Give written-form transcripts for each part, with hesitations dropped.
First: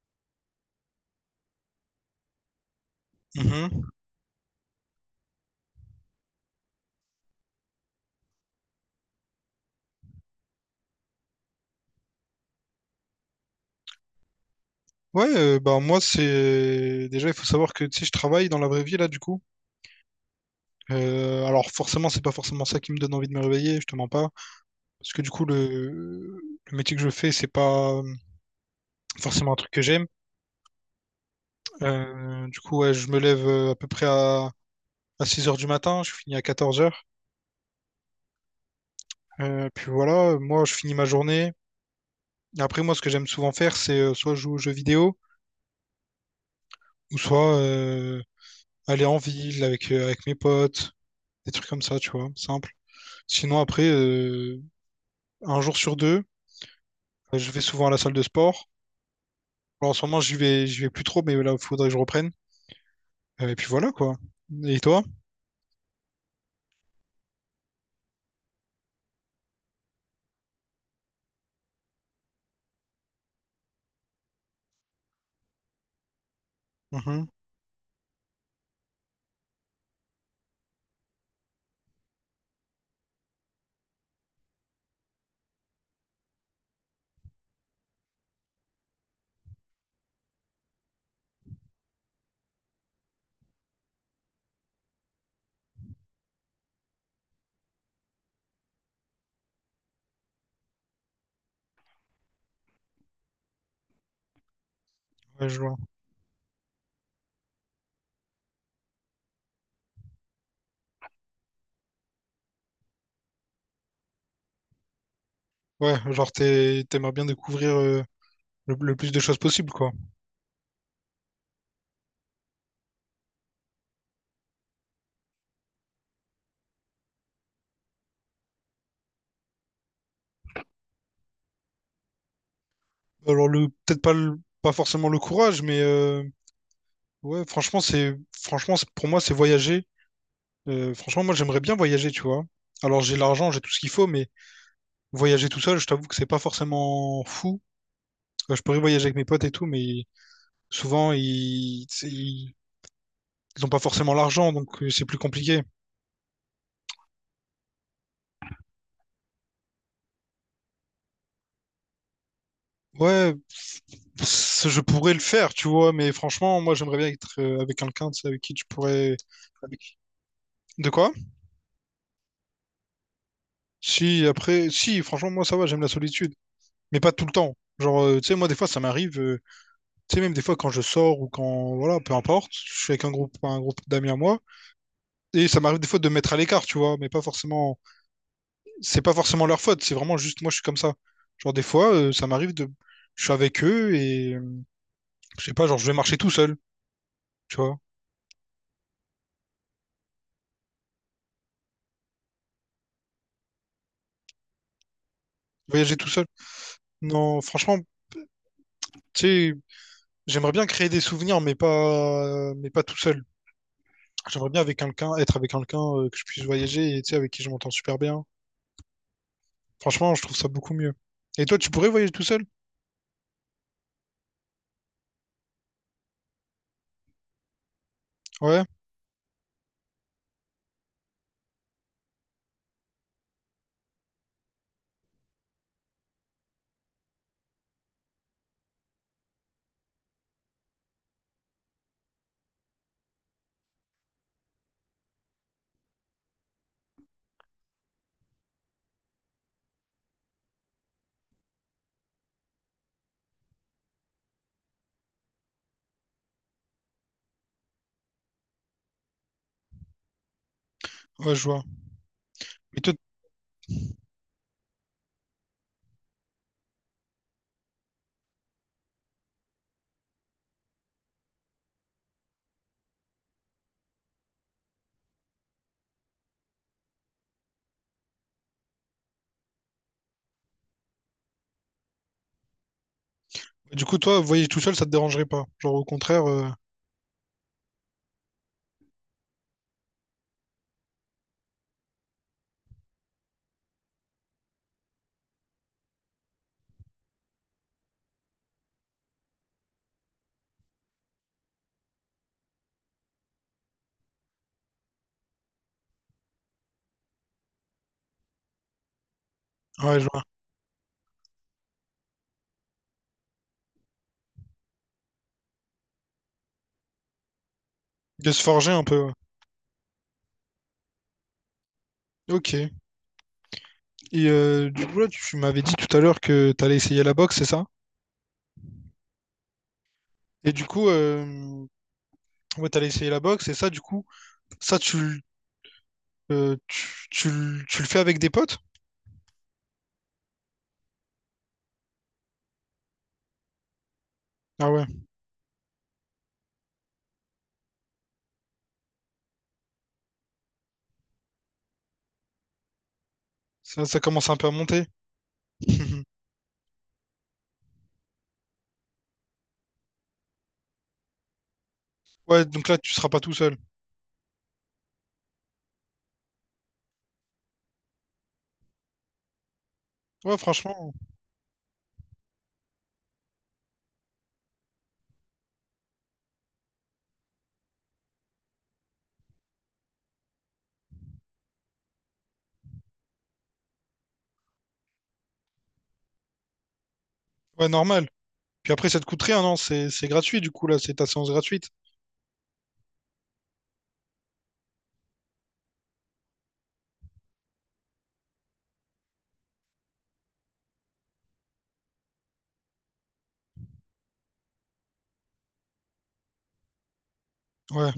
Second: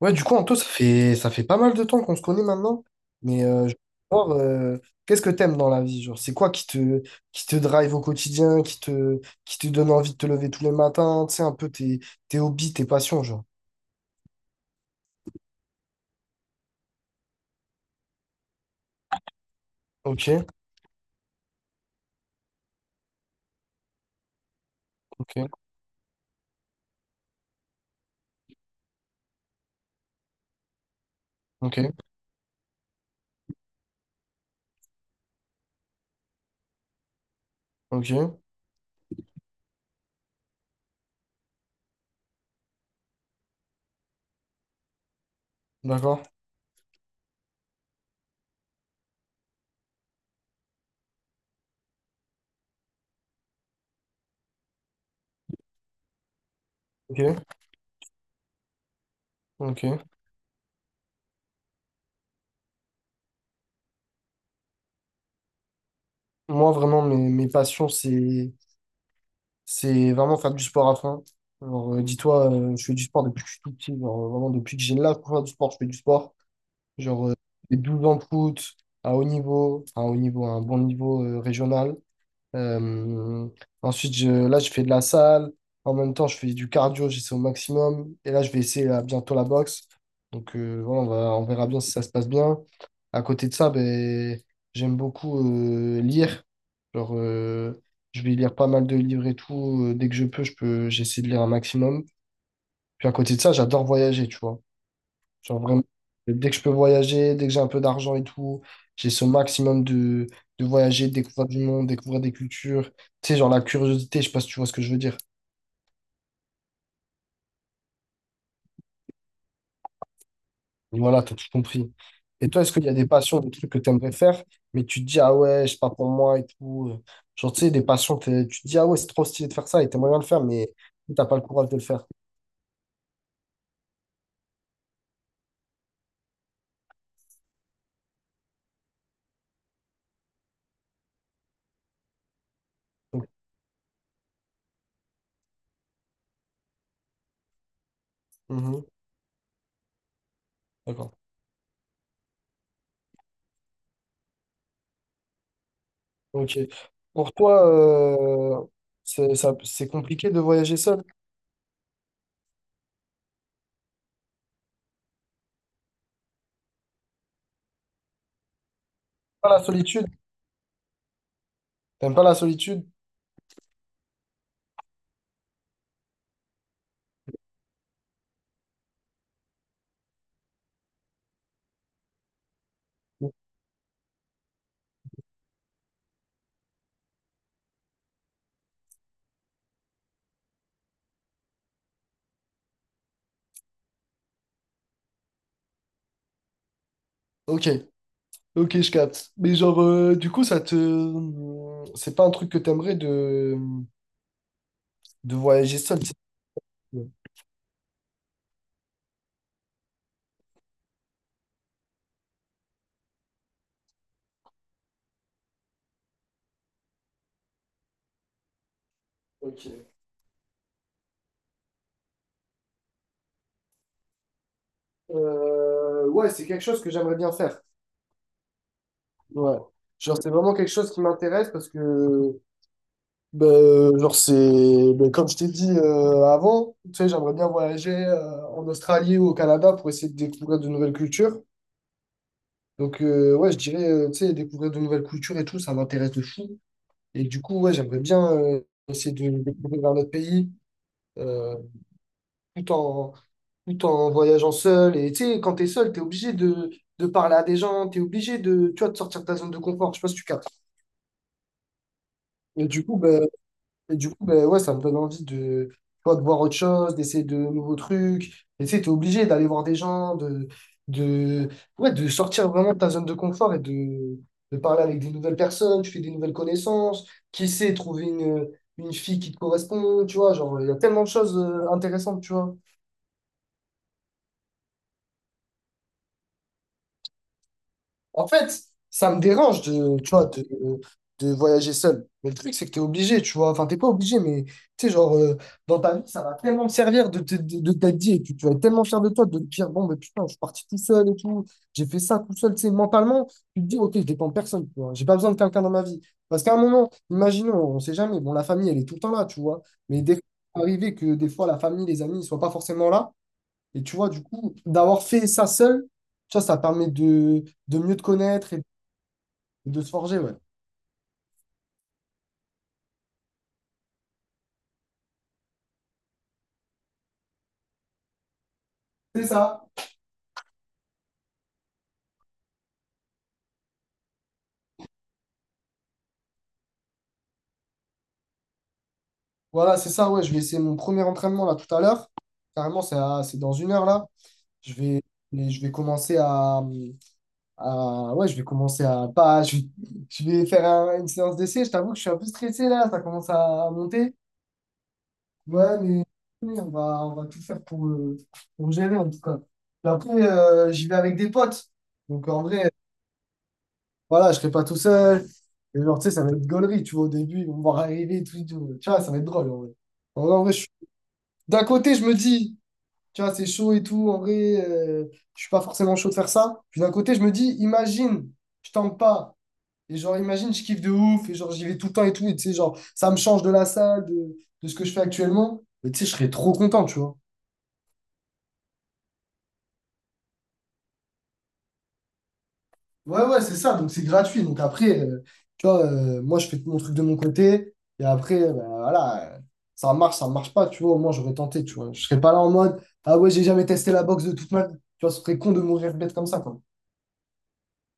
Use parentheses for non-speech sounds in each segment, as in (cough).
Ouais, du coup, Anto, ça fait pas mal de temps qu'on se connaît maintenant. Mais je veux Mhm. savoir, qu'est-ce que t'aimes dans la vie? Genre, c'est quoi qui te drive au quotidien, qui te donne envie de te lever tous les matins, tu sais, un peu tes hobbies, tes passions, genre. Ouais, bah moi c'est déjà il faut savoir que tu sais je travaille dans la vraie vie là du coup. Ok, Alors forcément c'est pas forcément ça qui me donne envie de me réveiller, je te mens pas, parce que du coup ok, le métier que je fais c'est pas forcément un truc que j'aime. ok, Du coup ouais, je me lève à peu près à 6 heures du matin, je finis à 14 heures. ok, Puis voilà, moi je finis ma journée. Et après moi ce que j'aime souvent faire c'est soit jouer aux jeux vidéo d'accord, ou soit aller en ville avec mes potes, des trucs comme ça tu vois, simple. Sinon, après, un jour sur deux, je ok, vais souvent à la salle de sport. Alors, en ok. ce moment, j'y vais plus trop, mais là, il faudrait que je reprenne. Et puis voilà, quoi. Et toi? Moi, vraiment, mes passions, c'est vraiment faire du sport à fond. Alors, dis-toi, je fais du sport depuis que je suis tout petit. Genre, vraiment, depuis que j'ai l'âge pour faire du sport, je fais du sport. Genre, Mhm. Les 12 ans de foot à haut niveau, à un bon niveau régional. Euh, ensuite, là, je fais de la salle. En même temps, je fais du cardio, j'essaie au maximum. Et là, je vais essayer là, bientôt la boxe. Donc, voilà, on verra bien si ça se passe bien. À côté de ça, ben, j'aime beaucoup lire. Genre, je vais lire pas mal de livres et tout. Dès que je peux, j'essaie de lire un maximum. Puis à côté de ça, j'adore voyager, tu vois. Ouais, je Genre vois. vraiment, dès que je peux voyager, dès que j'ai un peu d'argent et tout, j'ai ce maximum de voyager, de découvrir du monde, découvrir des cultures. Tu sais, genre la curiosité, je sais pas si tu vois ce que je veux dire. Ouais, t'aimerais bien découvrir le plus de choses possible, quoi. Mais voilà, t'as tout compris. Et toi, est-ce qu'il y a des passions, des trucs que tu aimerais faire, mais tu te dis, ah ouais, c'est pas pour moi et tout. Genre, tu sais, des passions, tu te dis, ah ouais, c'est trop stylé de faire ça et t'aimerais bien le faire, mais t'as pas le courage de le faire. Alors, peut-être pas, pas forcément le courage, mais ouais, pour moi, c'est voyager. Franchement, moi, j'aimerais bien voyager, tu vois. Alors, j'ai Donc, l'argent, j'ai tout ce qu'il faut, mais voyager tout seul, je t'avoue que c'est pas forcément fou. Je pourrais mhm, voyager avec mes potes et tout, mais souvent, d'accord. Tu sais, ils ont pas forcément l'argent, donc c'est plus compliqué. Ok. Pour toi, euh, c'est compliqué de voyager seul? Ouais, je pourrais le faire, tu vois, mais franchement, moi, j'aimerais bien être avec quelqu'un, tu sais, avec qui tu pourrais... Pas la avec- solitude? De quoi? T'aimes pas la solitude? Si, après, si, franchement, moi, ça va, j'aime la solitude, mais pas tout le temps. Genre, tu sais, moi, des fois, ça m'arrive. Tu sais, même des fois, quand je sors ou quand, voilà, peu importe, je suis avec un groupe d'amis à moi, et ça m'arrive des fois de me mettre à l'écart, tu vois, mais pas forcément, c'est pas forcément leur faute, c'est vraiment juste moi, je suis comme ça. Genre, des fois, je suis avec eux et je sais pas, genre, je vais marcher tout seul, tu Ok, vois, ok, je capte. Mais genre, du coup, ça te... C'est pas un truc que t'aimerais de voyager voyager seul, tu tout sais. seul. Non, franchement, tu sais, j'aimerais bien créer des souvenirs, mais pas tout seul. J'aimerais bien avec quelqu'un, Être avec quelqu'un que je puisse voyager et, tu sais, avec qui je m'entends super bien. Ok. Franchement, je trouve ça beaucoup mieux. Et toi, tu pourrais voyager tout seul? Ouais, c'est quelque chose que j'aimerais bien faire. Ouais, Ouais. Genre, c'est vraiment quelque chose qui m'intéresse parce que, ben, genre, c'est... ben, comme je t'ai dit avant, tu sais, j'aimerais bien voyager en Australie ou au Canada pour essayer de découvrir de nouvelles cultures. Donc, ouais, je dirais, tu sais, découvrir de nouvelles cultures et tout, ça m'intéresse de fou. Et du coup, ouais, j'aimerais bien essayer de découvrir notre pays euh, tout en, tout en voyageant seul. Et tu sais, quand t'es seul, t'es obligé de parler à des gens, t'es obligé de, tu vois, de sortir de ta zone de confort. Je sais pas si tu captes. ouais, je vois. Et Et du toi, coup, bah, Et du coup, ben ouais, ça me donne envie de, tu vois, de voir autre chose, d'essayer de nouveaux trucs. Et tu sais, t'es obligé d'aller voir des gens, de, ouais, de sortir vraiment de ta zone de confort et de parler avec des nouvelles personnes, tu fais des nouvelles connaissances. Qui sait, trouver une fille qui te correspond, tu vois, genre, il y a tellement de choses intéressantes, tu vois. Du coup, toi, voyager tout seul, ça te dérangerait pas. Genre, au contraire, En fait, ça me dérange de, tu vois, de voyager seul. Mais le truc, c'est que t'es obligé, tu vois. Enfin, t'es pas obligé, mais tu sais, genre, dans ta vie, ça va tellement te servir de t'être dit, et puis tu vas être tellement fier de toi de te dire, bon, mais putain, je suis parti tout seul et tout, j'ai fait ça tout seul, tu sais, mentalement, tu te dis, ok, je dépends de personne, tu vois. J'ai pas besoin de quelqu'un dans ma vie. Parce qu'à un moment, imaginons, on sait jamais, bon, la famille, elle est tout le temps là, tu vois. ouais, Mais je des vois. fois, il peut arriver que des fois, la famille, les amis, ils soient pas forcément là. Et tu vois, du coup, d'avoir fait ça seul, tu vois, ça permet de mieux te De se connaître et forger un peu. Ouais. de se forger, ouais. Ok. Et du coup, là, tu m'avais dit tout à l'heure que t'allais essayer la boxe, c'est ça? C'est ça. Et du coup, ouais, t'allais essayer la boxe, et ça, du coup, ça, tu, l- tu, tu l- tu le fais avec des potes? Voilà, c'est ça, ouais. Je vais essayer mon premier entraînement là tout à l'heure. Carrément, c'est dans 1 heure là. Ah Je ouais, vais, mais je vais commencer ouais, je vais commencer à. Pas, je vais faire une séance d'essai. Je t'avoue que je suis un peu stressé là. Ça commence à ça monter. commence un peu à monter. Ouais, mais (laughs) mais on va tout faire pour gérer en tout cas. Et après, j'y vais avec des potes. Donc en Ouais, donc vrai. là, tu seras pas tout seul. Voilà, je serai pas tout seul. Et genre, tu sais, ça va être gaulerie, tu vois, au début, ils vont me voir arriver, tout, et tout. Tu vois, ça va être drôle, en vrai. En vrai, Ouais, en vrai, franchement, d'un côté, je me dis, tu vois, c'est chaud et tout, en vrai, euh, je suis pas forcément chaud de faire ça. Puis d'un côté, je me dis, imagine, je tente pas. Et genre, imagine, je kiffe de ouf, et genre, j'y vais tout le temps et tout, et tu sais, genre, ça me change de la salle, de ce que je fais actuellement. Mais tu sais, je serais trop content, tu vois. ouais, normal. Puis après, ça te coûte rien, non? C'est gratuit, du coup, là, c'est ta séance gratuite. Ouais, ouais, c'est ça. Donc, c'est gratuit. Donc, après, tu vois, moi, je fais mon truc de mon côté. Et après, ben, voilà, ça marche pas. Tu vois, au moins, j'aurais tenté. Tu vois, je serais pas là en mode, ah ouais, j'ai jamais testé la boxe de toute ma vie. Tu vois, ce serait con de mourir bête comme ça, quoi. Ouais.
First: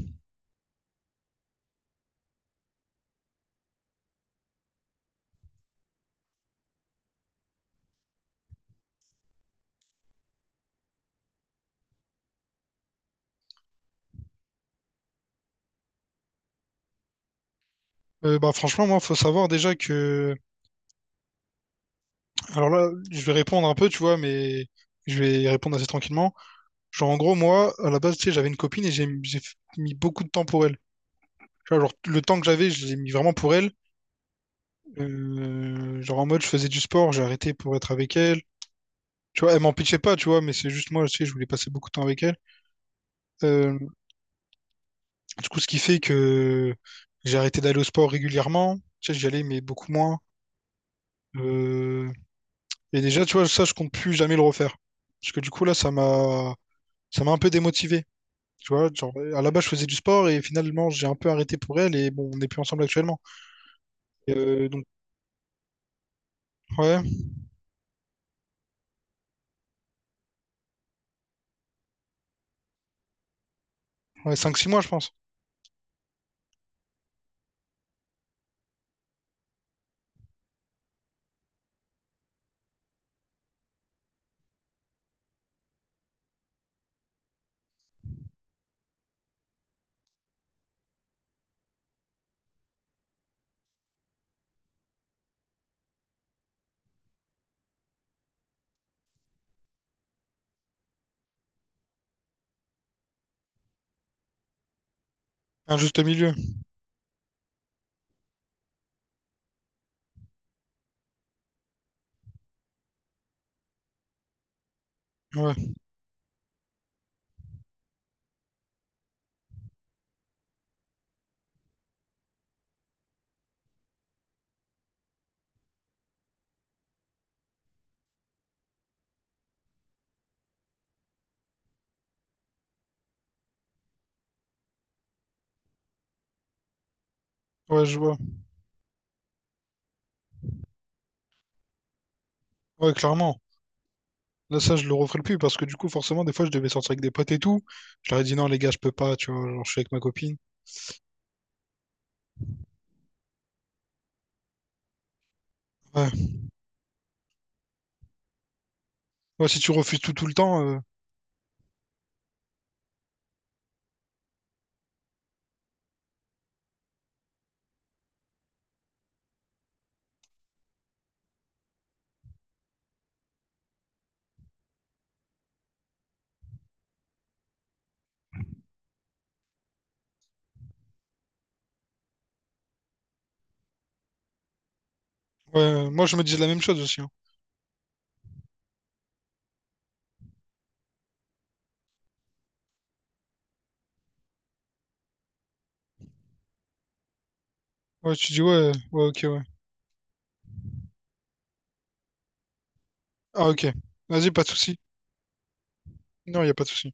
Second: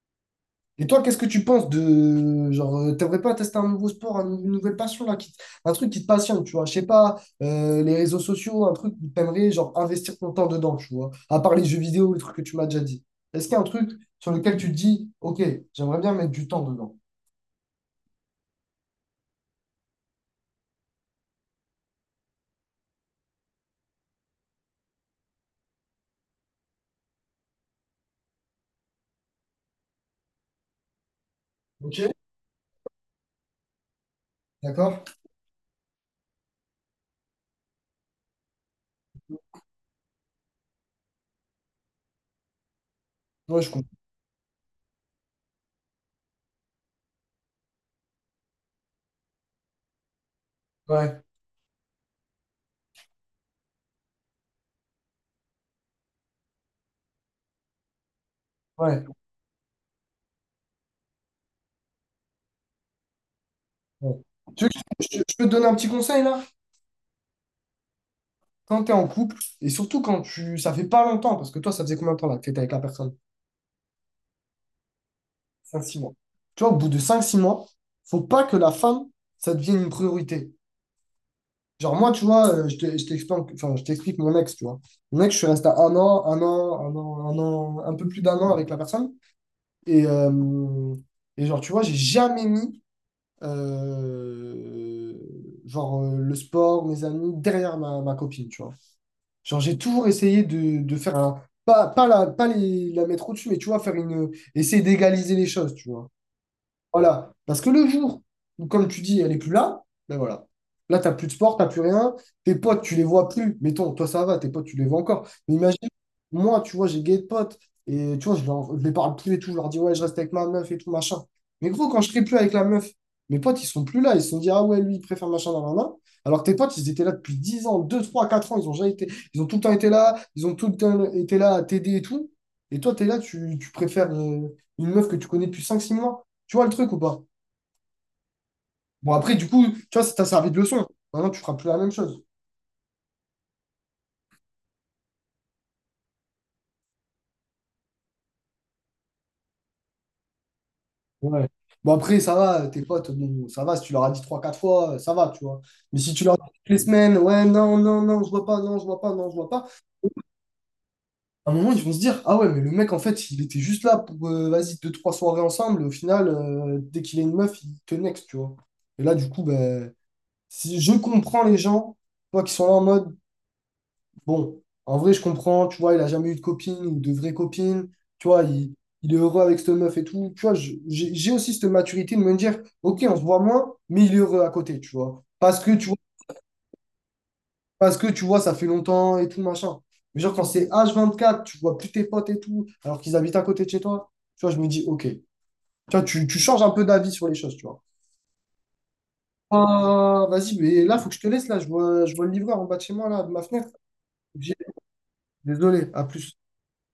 Et toi, qu'est-ce que tu penses de genre, t'aimerais pas tester un nouveau sport, une nouvelle passion là, qui un truc qui te passionne, tu vois, je sais pas, les réseaux sociaux, un truc où t'aimerais genre investir ton temps dedans, tu vois, à part les jeux vidéo, le truc que tu m'as déjà dit. Est-ce qu'il y a un truc sur lequel tu te dis, ok, j'aimerais bien mettre du temps dedans. Bah, franchement, moi, faut savoir déjà que. Alors là, je vais répondre un peu, tu vois, mais je vais y répondre assez tranquillement. Genre, en gros, moi, à la base, tu sais, j'avais une copine et mis beaucoup de temps pour elle. Tu vois, genre, Ok. le temps que j'avais, je l'ai mis vraiment pour elle. D'accord? Genre, en mode, je faisais du sport, j'ai arrêté pour être avec elle. Tu vois, elle m'en pitchait pas, tu vois, mais c'est juste moi, tu sais, je voulais passer beaucoup de temps avec elle. Ouais, je Euh, comprends. du coup, ce qui fait que j'ai arrêté d'aller au sport régulièrement. Tu sais, j'y allais, mais beaucoup moins. Ouais, Euh, Et déjà, tu vois, ça, je compte plus jamais le refaire. Parce que du coup, là, ça m'a un peu démotivé. Tu vois, ouais, genre, à la base, je faisais du sport et finalement, j'ai un peu arrêté pour elle et bon, on n'est plus ensemble actuellement. ouais. Tu veux que Donc, je peux te donner un petit conseil là? ouais, Quand tu es en couple, et surtout quand tu, ça fait pas longtemps, parce que toi, ça faisait combien de temps là que tu avec la personne? ouais 5-6 mois, je pense. Cinq six mois. Tu vois, au bout de cinq six mois, faut pas que la femme, ça devienne une priorité. Genre, moi, tu vois, je t'explique, enfin, je t'explique mon ex, tu vois. Mon ex, je suis resté à un peu plus d'un an avec la personne. Et, euh, et genre, tu vois, j'ai jamais mis, euh, genre, le sport, mes amis, derrière ma copine, tu vois. Genre, j'ai toujours essayé de faire un, pas, pas, la, pas les, la mettre au-dessus, mais tu vois, essayer d'égaliser les choses, Un tu juste vois. milieu. Voilà. Parce que le jour où, comme tu dis, elle n'est plus là, ben voilà. Là, tu n'as plus de sport, tu n'as plus rien. Tes potes, tu les vois plus. Mettons, toi, ça va, tes potes, tu les vois encore. Mais Ouais, imagine, moi, tu vois, j'ai gay de potes. Et tu vois, je les parle plus et tout. Je leur dis, ouais, je reste avec ma meuf et tout, machin. Mais gros, quand je serai plus avec la meuf, mes potes, ils sont plus là. Ils se sont dit, ah ouais, lui, il préfère machin dans la main. Alors que tes potes, ils étaient là depuis 10 ans, 2 3 4 ans. Ils ont jamais été, ils ont tout le temps été là. Ils ont tout le temps été là à t'aider et tout. Et toi, tu es là, tu préfères une meuf que tu connais depuis cinq six mois. Tu vois le truc ou pas? ouais, je vois. Bon, après, du coup, tu vois, ça t'a servi de leçon. Maintenant, tu feras plus la même chose. Ouais, clairement. Là, ça, je le referai plus parce que du coup, forcément, des fois, je devais sortir avec des potes et tout. Je leur ai dit non, les gars, je peux pas, tu vois, genre, je suis avec ma copine. Ouais. Bon, après, ça va, tes potes, bon, ça va, si tu leur as dit trois quatre fois, ça va, tu vois. Mais si tu Ouais. leur dis toutes les semaines, ouais, non, non, non, je vois pas, non, je vois pas, non, je Ouais, vois si pas, tu refuses tout tout le temps, à un moment, ils vont se dire, ah ouais, mais le mec, en fait, il était juste là pour, vas-y, deux, trois soirées ensemble, au final, dès qu'il a une meuf, il te next, tu vois. Et là, du coup, ben, si je comprends les gens, toi, qui sont là en mode, bon, en vrai, je comprends, tu vois, il a jamais eu de copine ou de vraie copine, tu vois, il est heureux avec cette meuf et tout. Tu vois, j'ai aussi cette maturité de me dire, ok, on se voit moins, mais il est heureux à côté, tu vois. ouais, Parce que tu vois, moi, je me disais la même chose aussi, hein. Ça fait longtemps et tout, machin. Mais genre, quand c'est H24, tu vois plus tes potes et tout, alors qu'ils habitent à côté de chez toi, tu vois, je me dis, ok. Tu vois, tu changes un peu d'avis sur les choses, tu vois. Ouais, tu dis ouais, ouais, ok, ouais. Ah, vas-y, mais là, faut que je te laisse, là, je vois, le livreur en bas de chez moi, là, de ma Ah, ok. fenêtre. Vas-y, pas de J'ai- souci. Désolé, à plus. Non, il a pas de souci.